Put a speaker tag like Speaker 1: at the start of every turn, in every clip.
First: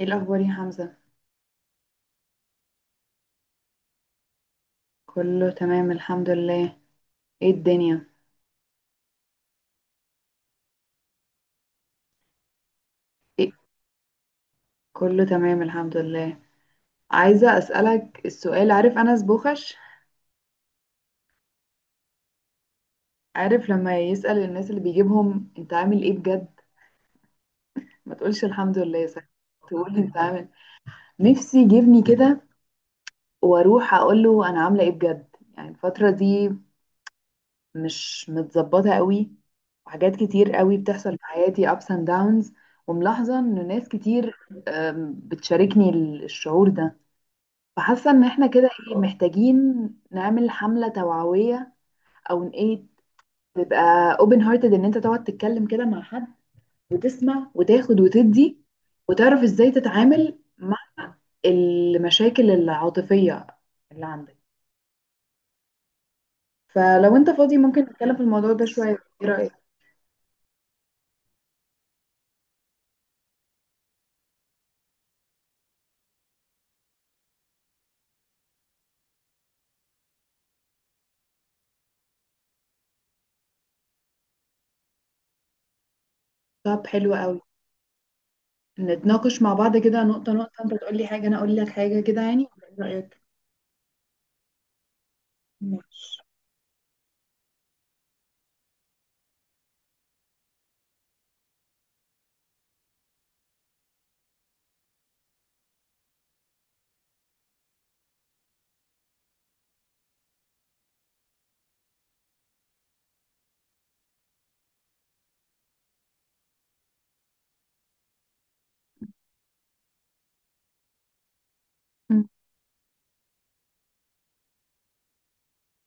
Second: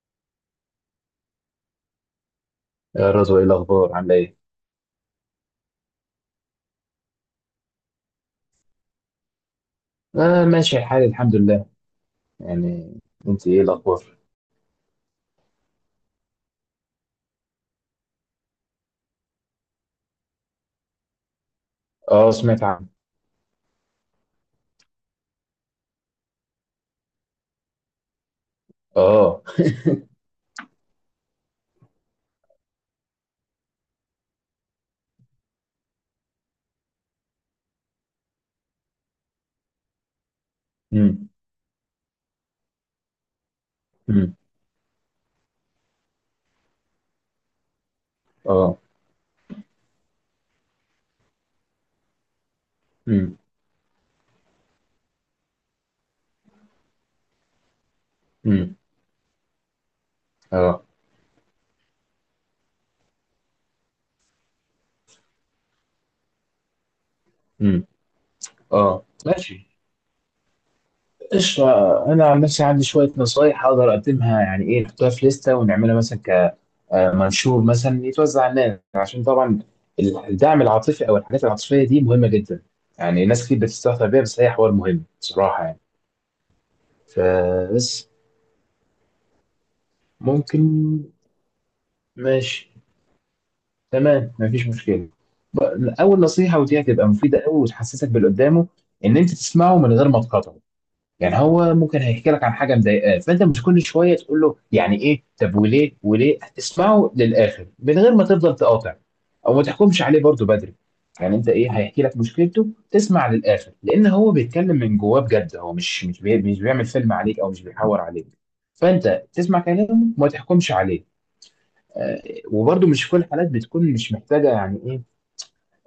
Speaker 1: ايه الاخبار يا حمزة؟
Speaker 2: يا رضوى، ايه الاخبار؟ عامله ايه؟
Speaker 1: كله تمام الحمد لله. ايه الدنيا؟
Speaker 2: آه، ماشي الحال الحمد لله يعني. انت
Speaker 1: ايه،
Speaker 2: ايه الاخبار؟
Speaker 1: كله تمام الحمد لله. عايزة اسألك السؤال، عارف انس بوخش؟
Speaker 2: اه، سمعت عنه.
Speaker 1: عارف لما يسأل الناس اللي بيجيبهم انت عامل ايه بجد؟ ما تقولش الحمد لله، صح؟
Speaker 2: اه.
Speaker 1: تقول انت عامل. نفسي يجيبني كده، واروح اقول له انا عاملة ايه بجد. يعني الفترة دي مش متظبطة قوي، وحاجات كتير قوي بتحصل في
Speaker 2: امم.
Speaker 1: حياتي، ups and downs. وملاحظة ان ناس كتير،
Speaker 2: امم.
Speaker 1: بتشاركني الشعور ده، فحاسه ان احنا كده
Speaker 2: اه.
Speaker 1: ايه، محتاجين نعمل حمله توعويه، او إن ايه،
Speaker 2: امم.
Speaker 1: تبقى اوبن هارتد، ان انت تقعد تتكلم كده مع حد، وتسمع وتاخد وتدي،
Speaker 2: امم.
Speaker 1: وتعرف ازاي تتعامل مع
Speaker 2: اه.
Speaker 1: المشاكل العاطفيه اللي عندك. فلو انت فاضي ممكن
Speaker 2: امم.
Speaker 1: نتكلم في الموضوع ده شويه،
Speaker 2: اه،
Speaker 1: ايه رايك؟
Speaker 2: ماشي. قشطة. أنا عن نفسي عندي شوية نصايح أقدر أقدمها، يعني إيه، نحطها في لستة ونعملها مثلا كمنشور مثلا يتوزع على الناس، عشان طبعا الدعم العاطفي أو الحاجات العاطفية دي مهمة جدا. يعني ناس كتير بتستهتر بيها بس هي حوار مهم بصراحة يعني.
Speaker 1: طب حلو قوي.
Speaker 2: فبس.
Speaker 1: نتناقش مع بعض كده نقطه نقطه، انت تقول
Speaker 2: ممكن.
Speaker 1: لي حاجه انا اقول لك حاجه كده يعني،
Speaker 2: ماشي.
Speaker 1: ايه رايك؟
Speaker 2: تمام، مفيش مشكله.
Speaker 1: ماشي.
Speaker 2: اول نصيحه، ودي هتبقى مفيده قوي وتحسسك باللي قدامه، ان انت تسمعه من غير ما تقاطعه. يعني هو ممكن هيحكي لك عن حاجه مضايقاه، فانت مش كل شويه تقول له يعني ايه؟ طب وليه وليه؟ اسمعه للاخر من غير ما تفضل تقاطع. او ما تحكمش عليه برضه بدري. يعني انت ايه، هيحكي لك مشكلته، تسمع للاخر لان هو بيتكلم من جواه بجد. هو مش بيعمل فيلم عليك، او مش بيحور عليك. فانت تسمع كلامه وما تحكمش عليه. آه. وبرضه مش في كل الحالات بتكون مش محتاجه يعني ايه.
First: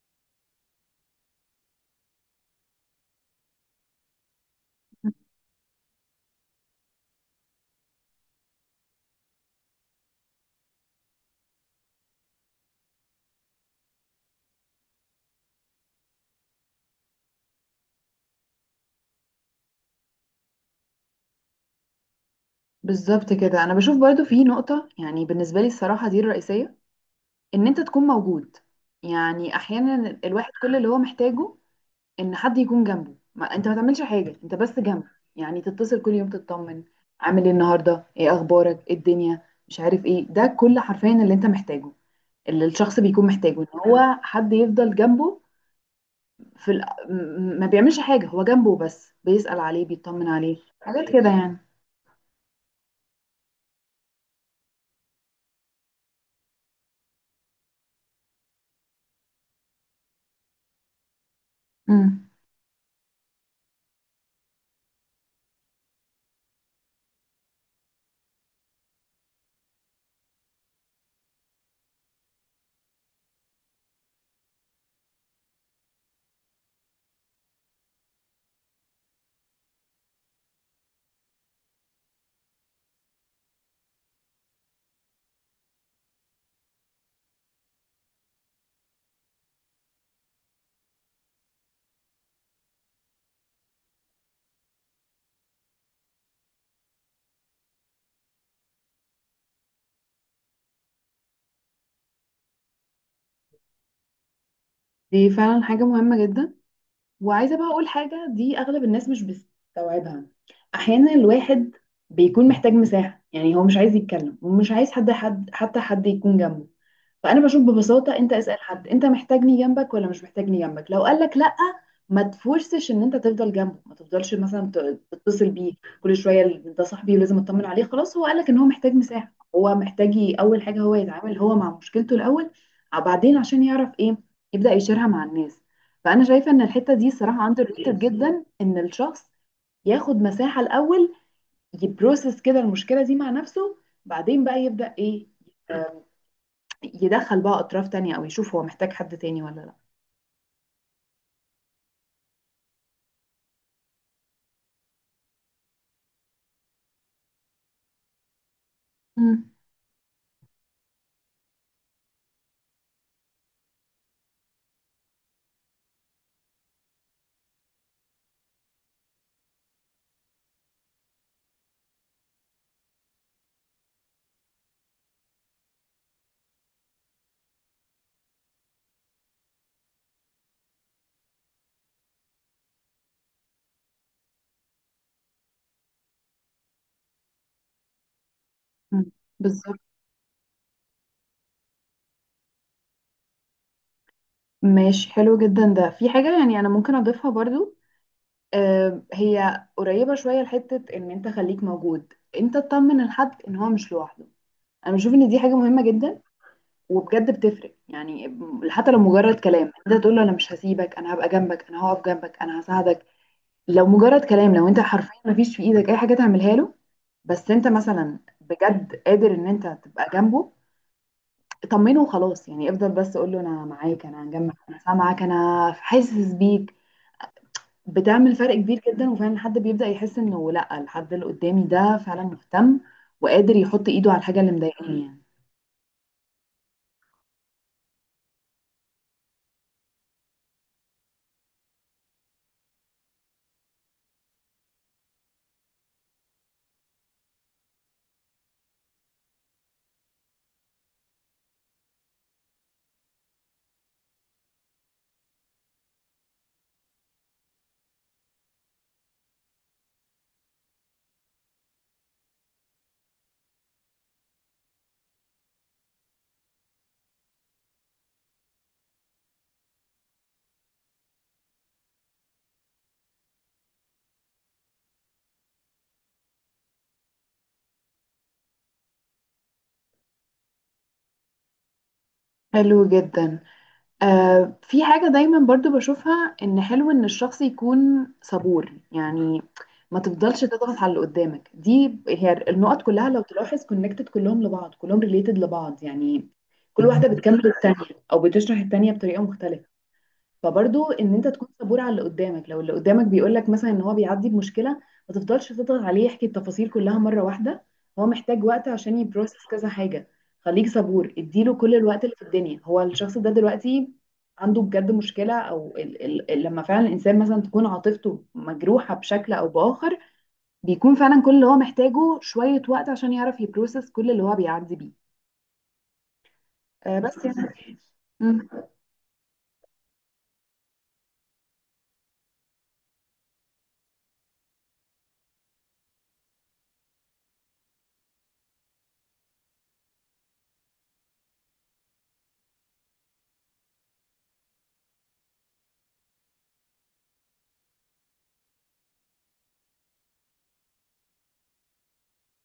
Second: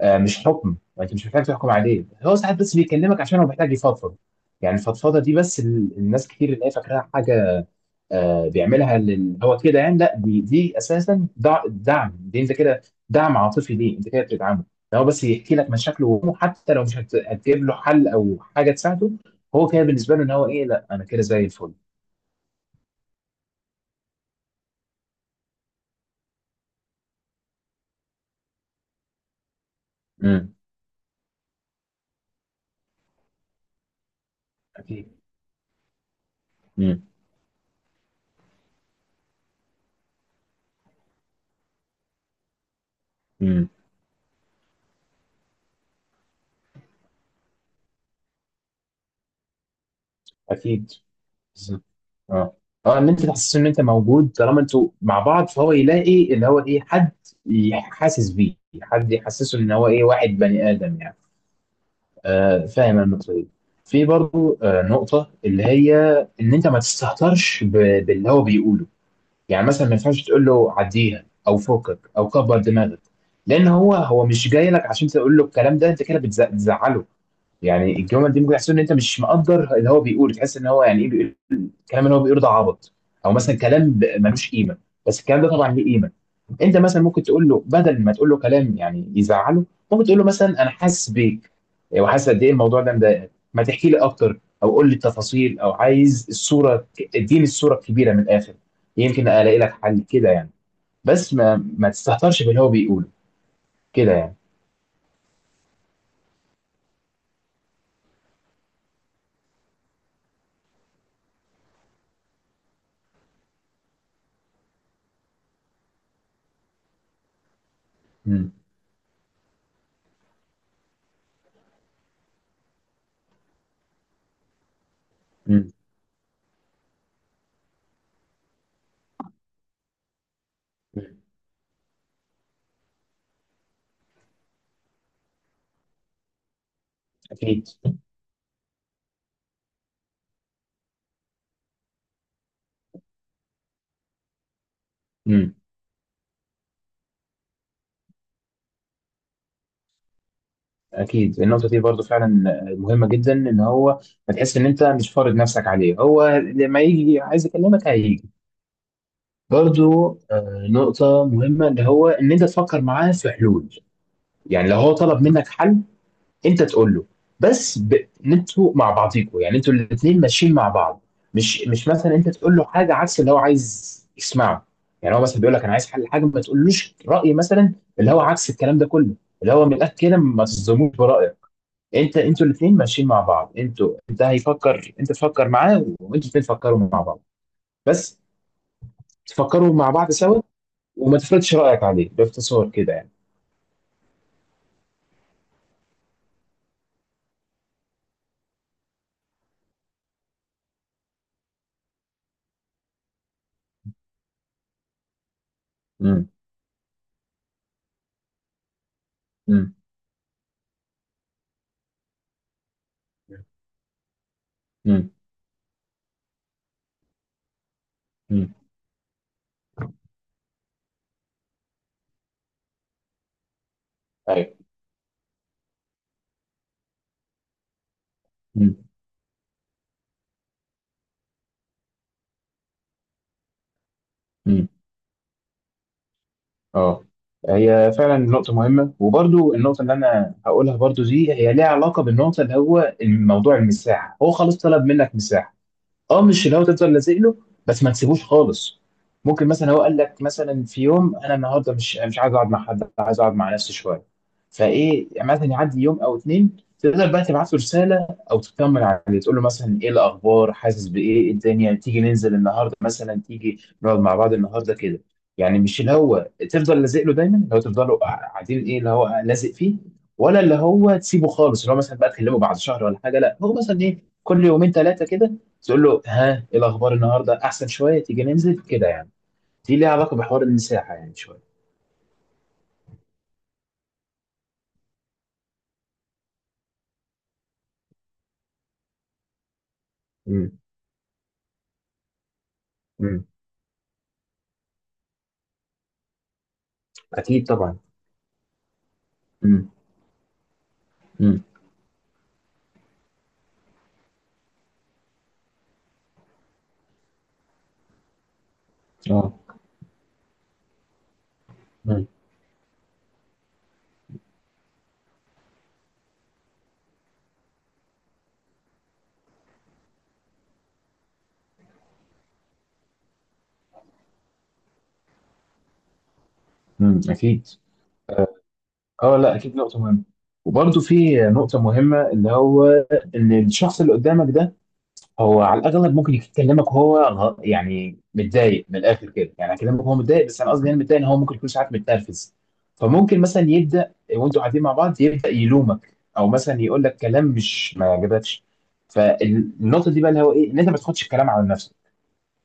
Speaker 2: آه، مش حكم، وانت مش محتاج تحكم عليه. هو ساعات بس بيكلمك عشان هو محتاج يفضفض. يعني الفضفضه دي، بس الناس كتير اللي هي فاكراها حاجه. آه، هو كده يعني. لا، دي اساسا دعم. دي انت كده دعم عاطفي، ليه انت كده بتدعمه. ده هو بس يحكي لك مشاكله وهمه، حتى لو مش هت- هتجيب له حل او حاجه تساعده، هو كده بالنسبه له. ان هو ايه، لا انا كده زي الفل.
Speaker 1: بالظبط كده. انا بشوف برضو في نقطة، يعني بالنسبة لي الصراحة دي الرئيسية، ان انت تكون موجود. يعني احيانا الواحد
Speaker 2: امم.
Speaker 1: كل اللي هو محتاجه ان حد يكون جنبه، ما انت ما تعملش حاجه، انت بس جنبه.
Speaker 2: اكيد.
Speaker 1: يعني تتصل كل يوم تطمن،
Speaker 2: امم.
Speaker 1: عامل ايه النهارده، ايه اخبارك، ايه الدنيا، مش عارف ايه، ده كل حرفيا اللي انت محتاجه، اللي الشخص بيكون محتاجه،
Speaker 2: امم.
Speaker 1: ان هو حد يفضل جنبه في ال... ما بيعملش حاجه، هو جنبه بس بيسأل عليه بيطمن عليه،
Speaker 2: اكيد.
Speaker 1: حاجات كده يعني.
Speaker 2: بالظبط. اه. اه، ان انت تحسسه ان انت موجود، طالما انتوا مع بعض، فهو يلاقي اللي هو ايه، حد يحاسس بيه، حد يحسسه ان هو ايه، واحد بني ادم يعني.
Speaker 1: امم.
Speaker 2: آه، فاهم النقطه دي. في برضو آه نقطه، اللي هي ان انت ما تستهترش باللي هو بيقوله. يعني مثلا ما ينفعش تقول له عديها، او فوقك، او كبر دماغك. لان هو مش جاي لك عشان تقول له الكلام ده، انت كده بتزعله. يعني الجمل دي ممكن يحسسه ان انت مش مقدر اللي هو بيقوله. تحس ان هو يعني ايه، بيقول الكلام اللي هو بيقول ده عبط، او مثلا كلام ملوش قيمه. بس الكلام ده طبعا ليه قيمه. انت مثلا ممكن تقول له بدل ما تقول له كلام يعني يزعله، ممكن تقول له مثلا انا حاسس بيك، وحاسس قد ايه الموضوع ده مضايقك. ما تحكي لي اكتر، او قول لي التفاصيل، او عايز الصوره، اديني الصوره الكبيره من الاخر، يمكن الاقي لك حل كده يعني. بس ما تستهترش باللي هو بيقوله كده يعني.
Speaker 1: دي فعلا حاجه مهمه جدا. وعايزة بقى أقول حاجة، دي أغلب الناس مش بتستوعبها. أحيانا الواحد بيكون محتاج مساحة، يعني هو مش عايز يتكلم ومش عايز حد حتى حد يكون جنبه. فانا بشوف ببساطه انت
Speaker 2: امم.
Speaker 1: اسال حد، انت محتاجني جنبك ولا مش محتاجني جنبك؟ لو قال لك لا، ما تفورسش ان انت تفضل جنبه، ما تفضلش مثلا تتصل
Speaker 2: امم.
Speaker 1: بيه كل شويه، ده صاحبي ولازم اطمن عليه. خلاص هو قال لك ان هو محتاج مساحه، هو محتاج اول حاجه هو
Speaker 2: أمم.
Speaker 1: يتعامل هو مع مشكلته الاول، بعدين عشان يعرف ايه، يبدا يشيرها مع الناس. فانا شايفه ان الحته دي صراحه اندر
Speaker 2: اكيد.
Speaker 1: ريتد جدا، ان الشخص ياخد مساحه الاول، يبروسس كده المشكله دي مع نفسه، بعدين بقى يبدا ايه،
Speaker 2: امم.
Speaker 1: يدخل بقى اطراف تانية، او يشوف هو محتاج حد تاني ولا لا.
Speaker 2: اكيد، النقطه دي برضو فعلا آه، مهمه جدا. ان هو، ما تحس ان انت مش فارض نفسك عليه، هو لما يجي عايز يكلمك هيجي.
Speaker 1: مم.
Speaker 2: برضو آه، نقطه مهمه اللي هو ان انت تفكر معاه في حلول. يعني لو هو طلب منك حل، انت تقول له بس ب... ان انتوا مع بعضيكوا، يعني انتوا الاثنين ماشيين مع بعض. مش مثلا انت تقول له حاجه عكس اللي هو عايز يسمعه. يعني هو مثلا بيقول لك انا عايز حل حاجه، ما تقولوش راي مثلا اللي هو عكس الكلام ده كله، اللي هو من الاخر كده ما تصدموش برايك. انت، انتوا الاثنين ماشيين مع بعض، انتوا، انت هيفكر، انت تفكر معاه، وانتوا الاثنين تفكروا مع بعض، بس.
Speaker 1: مم.
Speaker 2: تفكروا
Speaker 1: بالظبط.
Speaker 2: مع بعض سوا. وما تفرضش رايك عليه باختصار كده يعني.
Speaker 1: ماشي حلو جدا. ده في حاجة يعني انا ممكن اضيفها برضو. آه، هي قريبة شوية لحتة ان انت خليك موجود، انت تطمن الحد ان هو مش لوحده. انا بشوف ان دي حاجة مهمة جدا،
Speaker 2: امم.
Speaker 1: وبجد بتفرق يعني. حتى لو مجرد كلام،
Speaker 2: امم.
Speaker 1: انت تقول له انا مش هسيبك، انا هبقى جنبك، انا هقف جنبك، انا هساعدك. لو مجرد كلام، لو انت
Speaker 2: امم.
Speaker 1: حرفيا مفيش في ايدك اي حاجة تعملها له، بس انت مثلا
Speaker 2: امم.
Speaker 1: بجد قادر ان انت تبقى جنبه، طمنه وخلاص يعني. افضل بس قول له انا معاك، انا هنجمع،
Speaker 2: ايوه.
Speaker 1: انا سامعك، انا حاسس بيك. بتعمل فرق
Speaker 2: امم.
Speaker 1: كبير جدا، وفعلا الحد بيبدأ يحس انه لا، الحد اللي قدامي ده فعلا مهتم، وقادر يحط ايده على الحاجة اللي
Speaker 2: امم.
Speaker 1: مضايقاني يعني.
Speaker 2: اه، هي فعلا نقطة مهمة. وبرضو النقطة اللي أنا هقولها برضو دي هي ليها علاقة بالنقطة اللي هو الموضوع المساحة، هو خلاص طلب منك مساحة، اه مش اللي هو تفضل لازق له، بس ما تسيبوش خالص. ممكن مثلا هو قال لك مثلا في يوم انا النهارده مش عايز اقعد مع حد، عايز اقعد مع نفسي شويه. فايه، يعني مثلا يعدي يوم او اتنين، تقدر بقى تبعت له رساله او تطمن عليه، تقول له مثلا ايه الاخبار، حاسس بايه، إيه الدنيا، تيجي ننزل النهارده مثلا، تيجي نقعد مع بعض النهارده كده. يعني مش اللي هو تفضل لازق له دايما، اللي هو تفضلوا قاعدين، ايه اللي هو لازق فيه، ولا اللي هو تسيبه خالص اللي هو مثلا بقى تكلمه بعد شهر ولا حاجه. لا، هو مثلا ايه، كل يومين ثلاثه كده، تقول له ها، ايه الاخبار النهارده؟ احسن شويه؟ تيجي ننزل كده يعني. دي ليها علاقه بحوار المساحه يعني شويه.
Speaker 1: حلو جدا. آه، في حاجة دايما برضو بشوفها، ان حلو ان الشخص يكون صبور يعني. ما تفضلش
Speaker 2: امم.
Speaker 1: تضغط على اللي قدامك. دي هي النقط كلها لو
Speaker 2: امم.
Speaker 1: تلاحظ كونكتد كلهم لبعض، كلهم ريليتد لبعض يعني. كل واحدة بتكمل
Speaker 2: اكيد
Speaker 1: التانية،
Speaker 2: طبعا.
Speaker 1: او بتشرح التانية بطريقة مختلفة.
Speaker 2: امم.
Speaker 1: فبرضو ان انت
Speaker 2: امم.
Speaker 1: تكون صبور على اللي قدامك. لو اللي قدامك بيقول لك مثلا ان هو بيعدي بمشكله، ما تفضلش تضغط عليه يحكي التفاصيل كلها مره واحده. هو محتاج وقت عشان
Speaker 2: اه.
Speaker 1: يبروسس كذا حاجه. خليك صبور، اديله كل الوقت
Speaker 2: امم.
Speaker 1: اللي في الدنيا. هو الشخص ده دلوقتي عنده بجد مشكله، او لما فعلا الانسان مثلا تكون عاطفته مجروحه بشكل او باخر، بيكون فعلا كل اللي هو محتاجه شويه وقت عشان يعرف يبروسس كل اللي هو بيعدي بيه. آه
Speaker 2: امم.
Speaker 1: بس
Speaker 2: اكيد.
Speaker 1: يعني. مم.
Speaker 2: اه لا، اكيد نقطه مهمه. وبرضه في نقطه مهمه اللي هو ان الشخص اللي قدامك ده، هو على الاغلب ممكن يكلمك وهو يعني متضايق من الاخر كده. يعني اكلمك وهو متضايق. بس انا قصدي يعني متضايق، ان هو ممكن يكون ساعات متنرفز. فممكن مثلا يبدا وانتوا قاعدين مع بعض يبدا يلومك او مثلا يقول لك كلام مش ما عجبكش. فالنقطه دي بقى اللي هو ايه، ان انت ما تاخدش الكلام على نفسك.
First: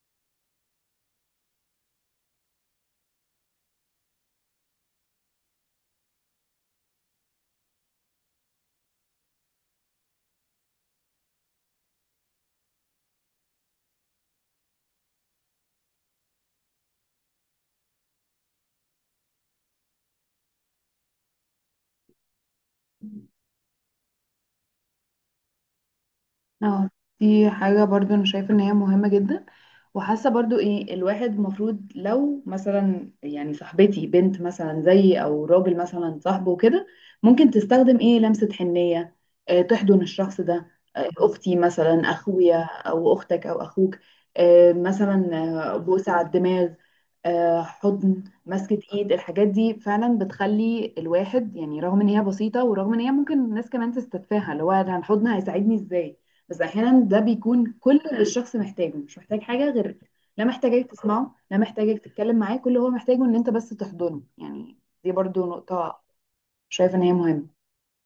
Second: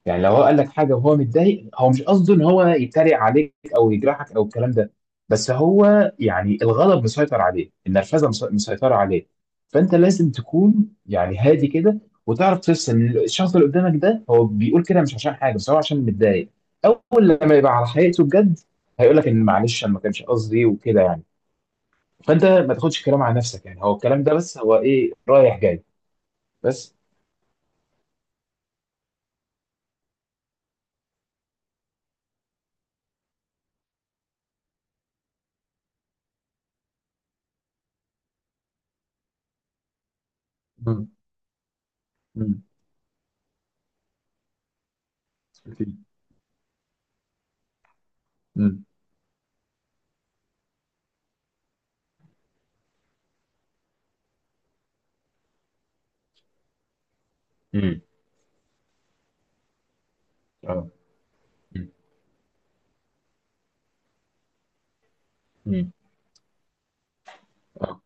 Speaker 2: يعني لو هو قال لك حاجه وهو متضايق، هو مش قصده ان هو يتريق عليك او يجرحك او الكلام ده. بس هو يعني الغضب مسيطر عليه، النرفزه مسيطره عليه. فانت لازم تكون يعني هادي كده، وتعرف تفصل. الشخص اللي قدامك ده هو بيقول كده مش عشان حاجه بس هو عشان متضايق. اول لما يبقى على حقيقته بجد، هيقول لك ان معلش انا ما كانش قصدي وكده يعني. فانت ما تاخدش الكلام على نفسك يعني. هو الكلام ده بس هو ايه، رايح جاي
Speaker 1: اه.
Speaker 2: بس.
Speaker 1: دي حاجة برضو انا شايفة ان هي مهمة جدا. وحاسة برضو ايه، الواحد المفروض لو مثلا يعني صاحبتي بنت مثلا زيي، او راجل مثلا صاحبه وكده، ممكن تستخدم ايه لمسة حنية. اه، تحضن الشخص ده. اه،
Speaker 2: مم.
Speaker 1: اختي مثلا، اخويا
Speaker 2: مم.
Speaker 1: او اختك او اخوك. اه مثلا. اه،
Speaker 2: أكيد.
Speaker 1: بوسة على الدماغ. اه، حضن، مسكة
Speaker 2: مم.
Speaker 1: ايد. الحاجات دي فعلا بتخلي الواحد يعني، رغم ان هي بسيطة، ورغم ان هي ممكن الناس كمان تستتفاهها، اللي هو أنا الحضن هيساعدني ازاي، بس احيانا ده بيكون كل
Speaker 2: امم.
Speaker 1: اللي الشخص محتاجه، مش محتاج حاجه غير، لا
Speaker 2: اه.
Speaker 1: محتاجك تسمعه لا
Speaker 2: مم.
Speaker 1: محتاجك تتكلم معاه، كل اللي هو محتاجه ان انت بس تحضنه يعني. دي برضو
Speaker 2: مم.
Speaker 1: نقطه شايفه ان هي مهمه.
Speaker 2: آه.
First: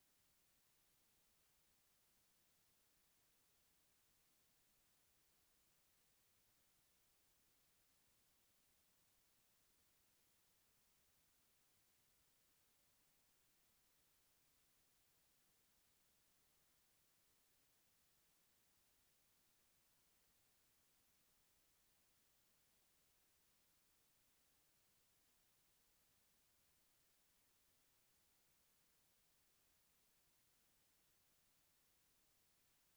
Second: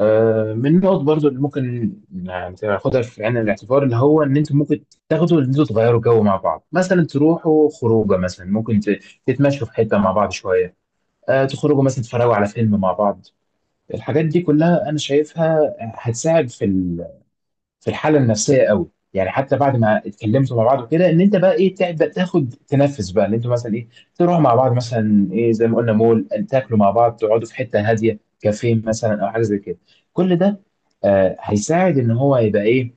Speaker 2: آه، من النقط برضو اللي ممكن يعني تاخدها في عين الاعتبار، اللي هو ان انتوا ممكن تاخدوا، ان انتوا تغيروا جو مع بعض، مثلا تروحوا خروجه، مثلا ممكن تتمشوا في حته مع بعض شويه. آه، تخرجوا مثلا تتفرجوا على فيلم مع بعض. الحاجات دي كلها انا شايفها هتساعد في، في الحاله النفسيه قوي يعني. حتى بعد ما اتكلمتوا مع بعض وكده، ان انت بقى ايه، تبدا تاخد تنفس بقى، ان انتوا مثلا ايه، تروحوا مع بعض مثلا ايه زي ما قلنا مول، تاكلوا مع بعض، تقعدوا في حته هاديه كافيه مثلا او حاجه زي كده. كل ده آه هيساعد ان هو يبقى ايه،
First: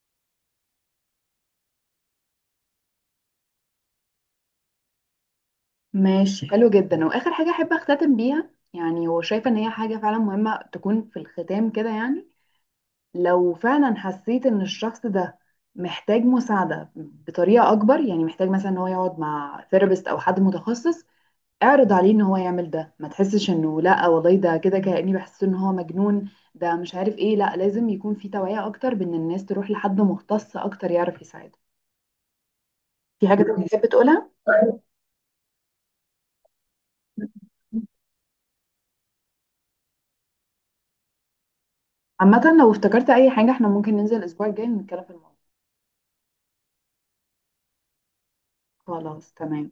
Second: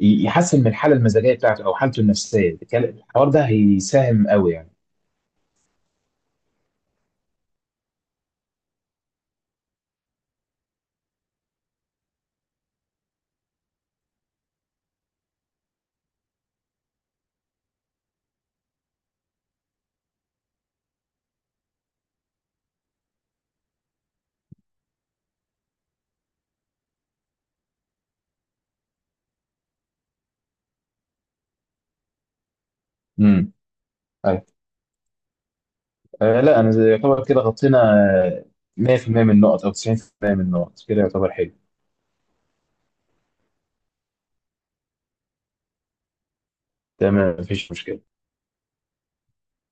Speaker 2: يحسن من الحاله المزاجيه بتاعته او حالته النفسيه. الحوار ده هيساهم قوي يعني.
Speaker 1: ماشي حلو جدا. واخر حاجه احب اختتم بيها يعني، وشايفه ان هي حاجه فعلا مهمه تكون في الختام كده يعني، لو فعلا حسيت ان الشخص ده محتاج مساعده بطريقه اكبر، يعني محتاج مثلا ان هو يقعد مع ثيرابيست او حد متخصص، اعرض عليه ان هو يعمل ده. ما تحسش انه لا والله ده كده كأني بحس ان هو مجنون ده، مش عارف ايه. لا، لازم يكون في توعية اكتر، بان الناس تروح لحد مختص اكتر يعرف يساعدها. في حاجة
Speaker 2: امم.
Speaker 1: تانية تحب تقولها؟
Speaker 2: طيب. آه لا، انا يعتبر كده غطينا آه، 100% من النقط او 90% من النقط كده يعتبر حلو.
Speaker 1: عامة لو افتكرت اي حاجة، احنا ممكن ننزل الاسبوع الجاي نتكلم في الموضوع.
Speaker 2: تمام، مفيش مشكله.
Speaker 1: خلاص، تمام.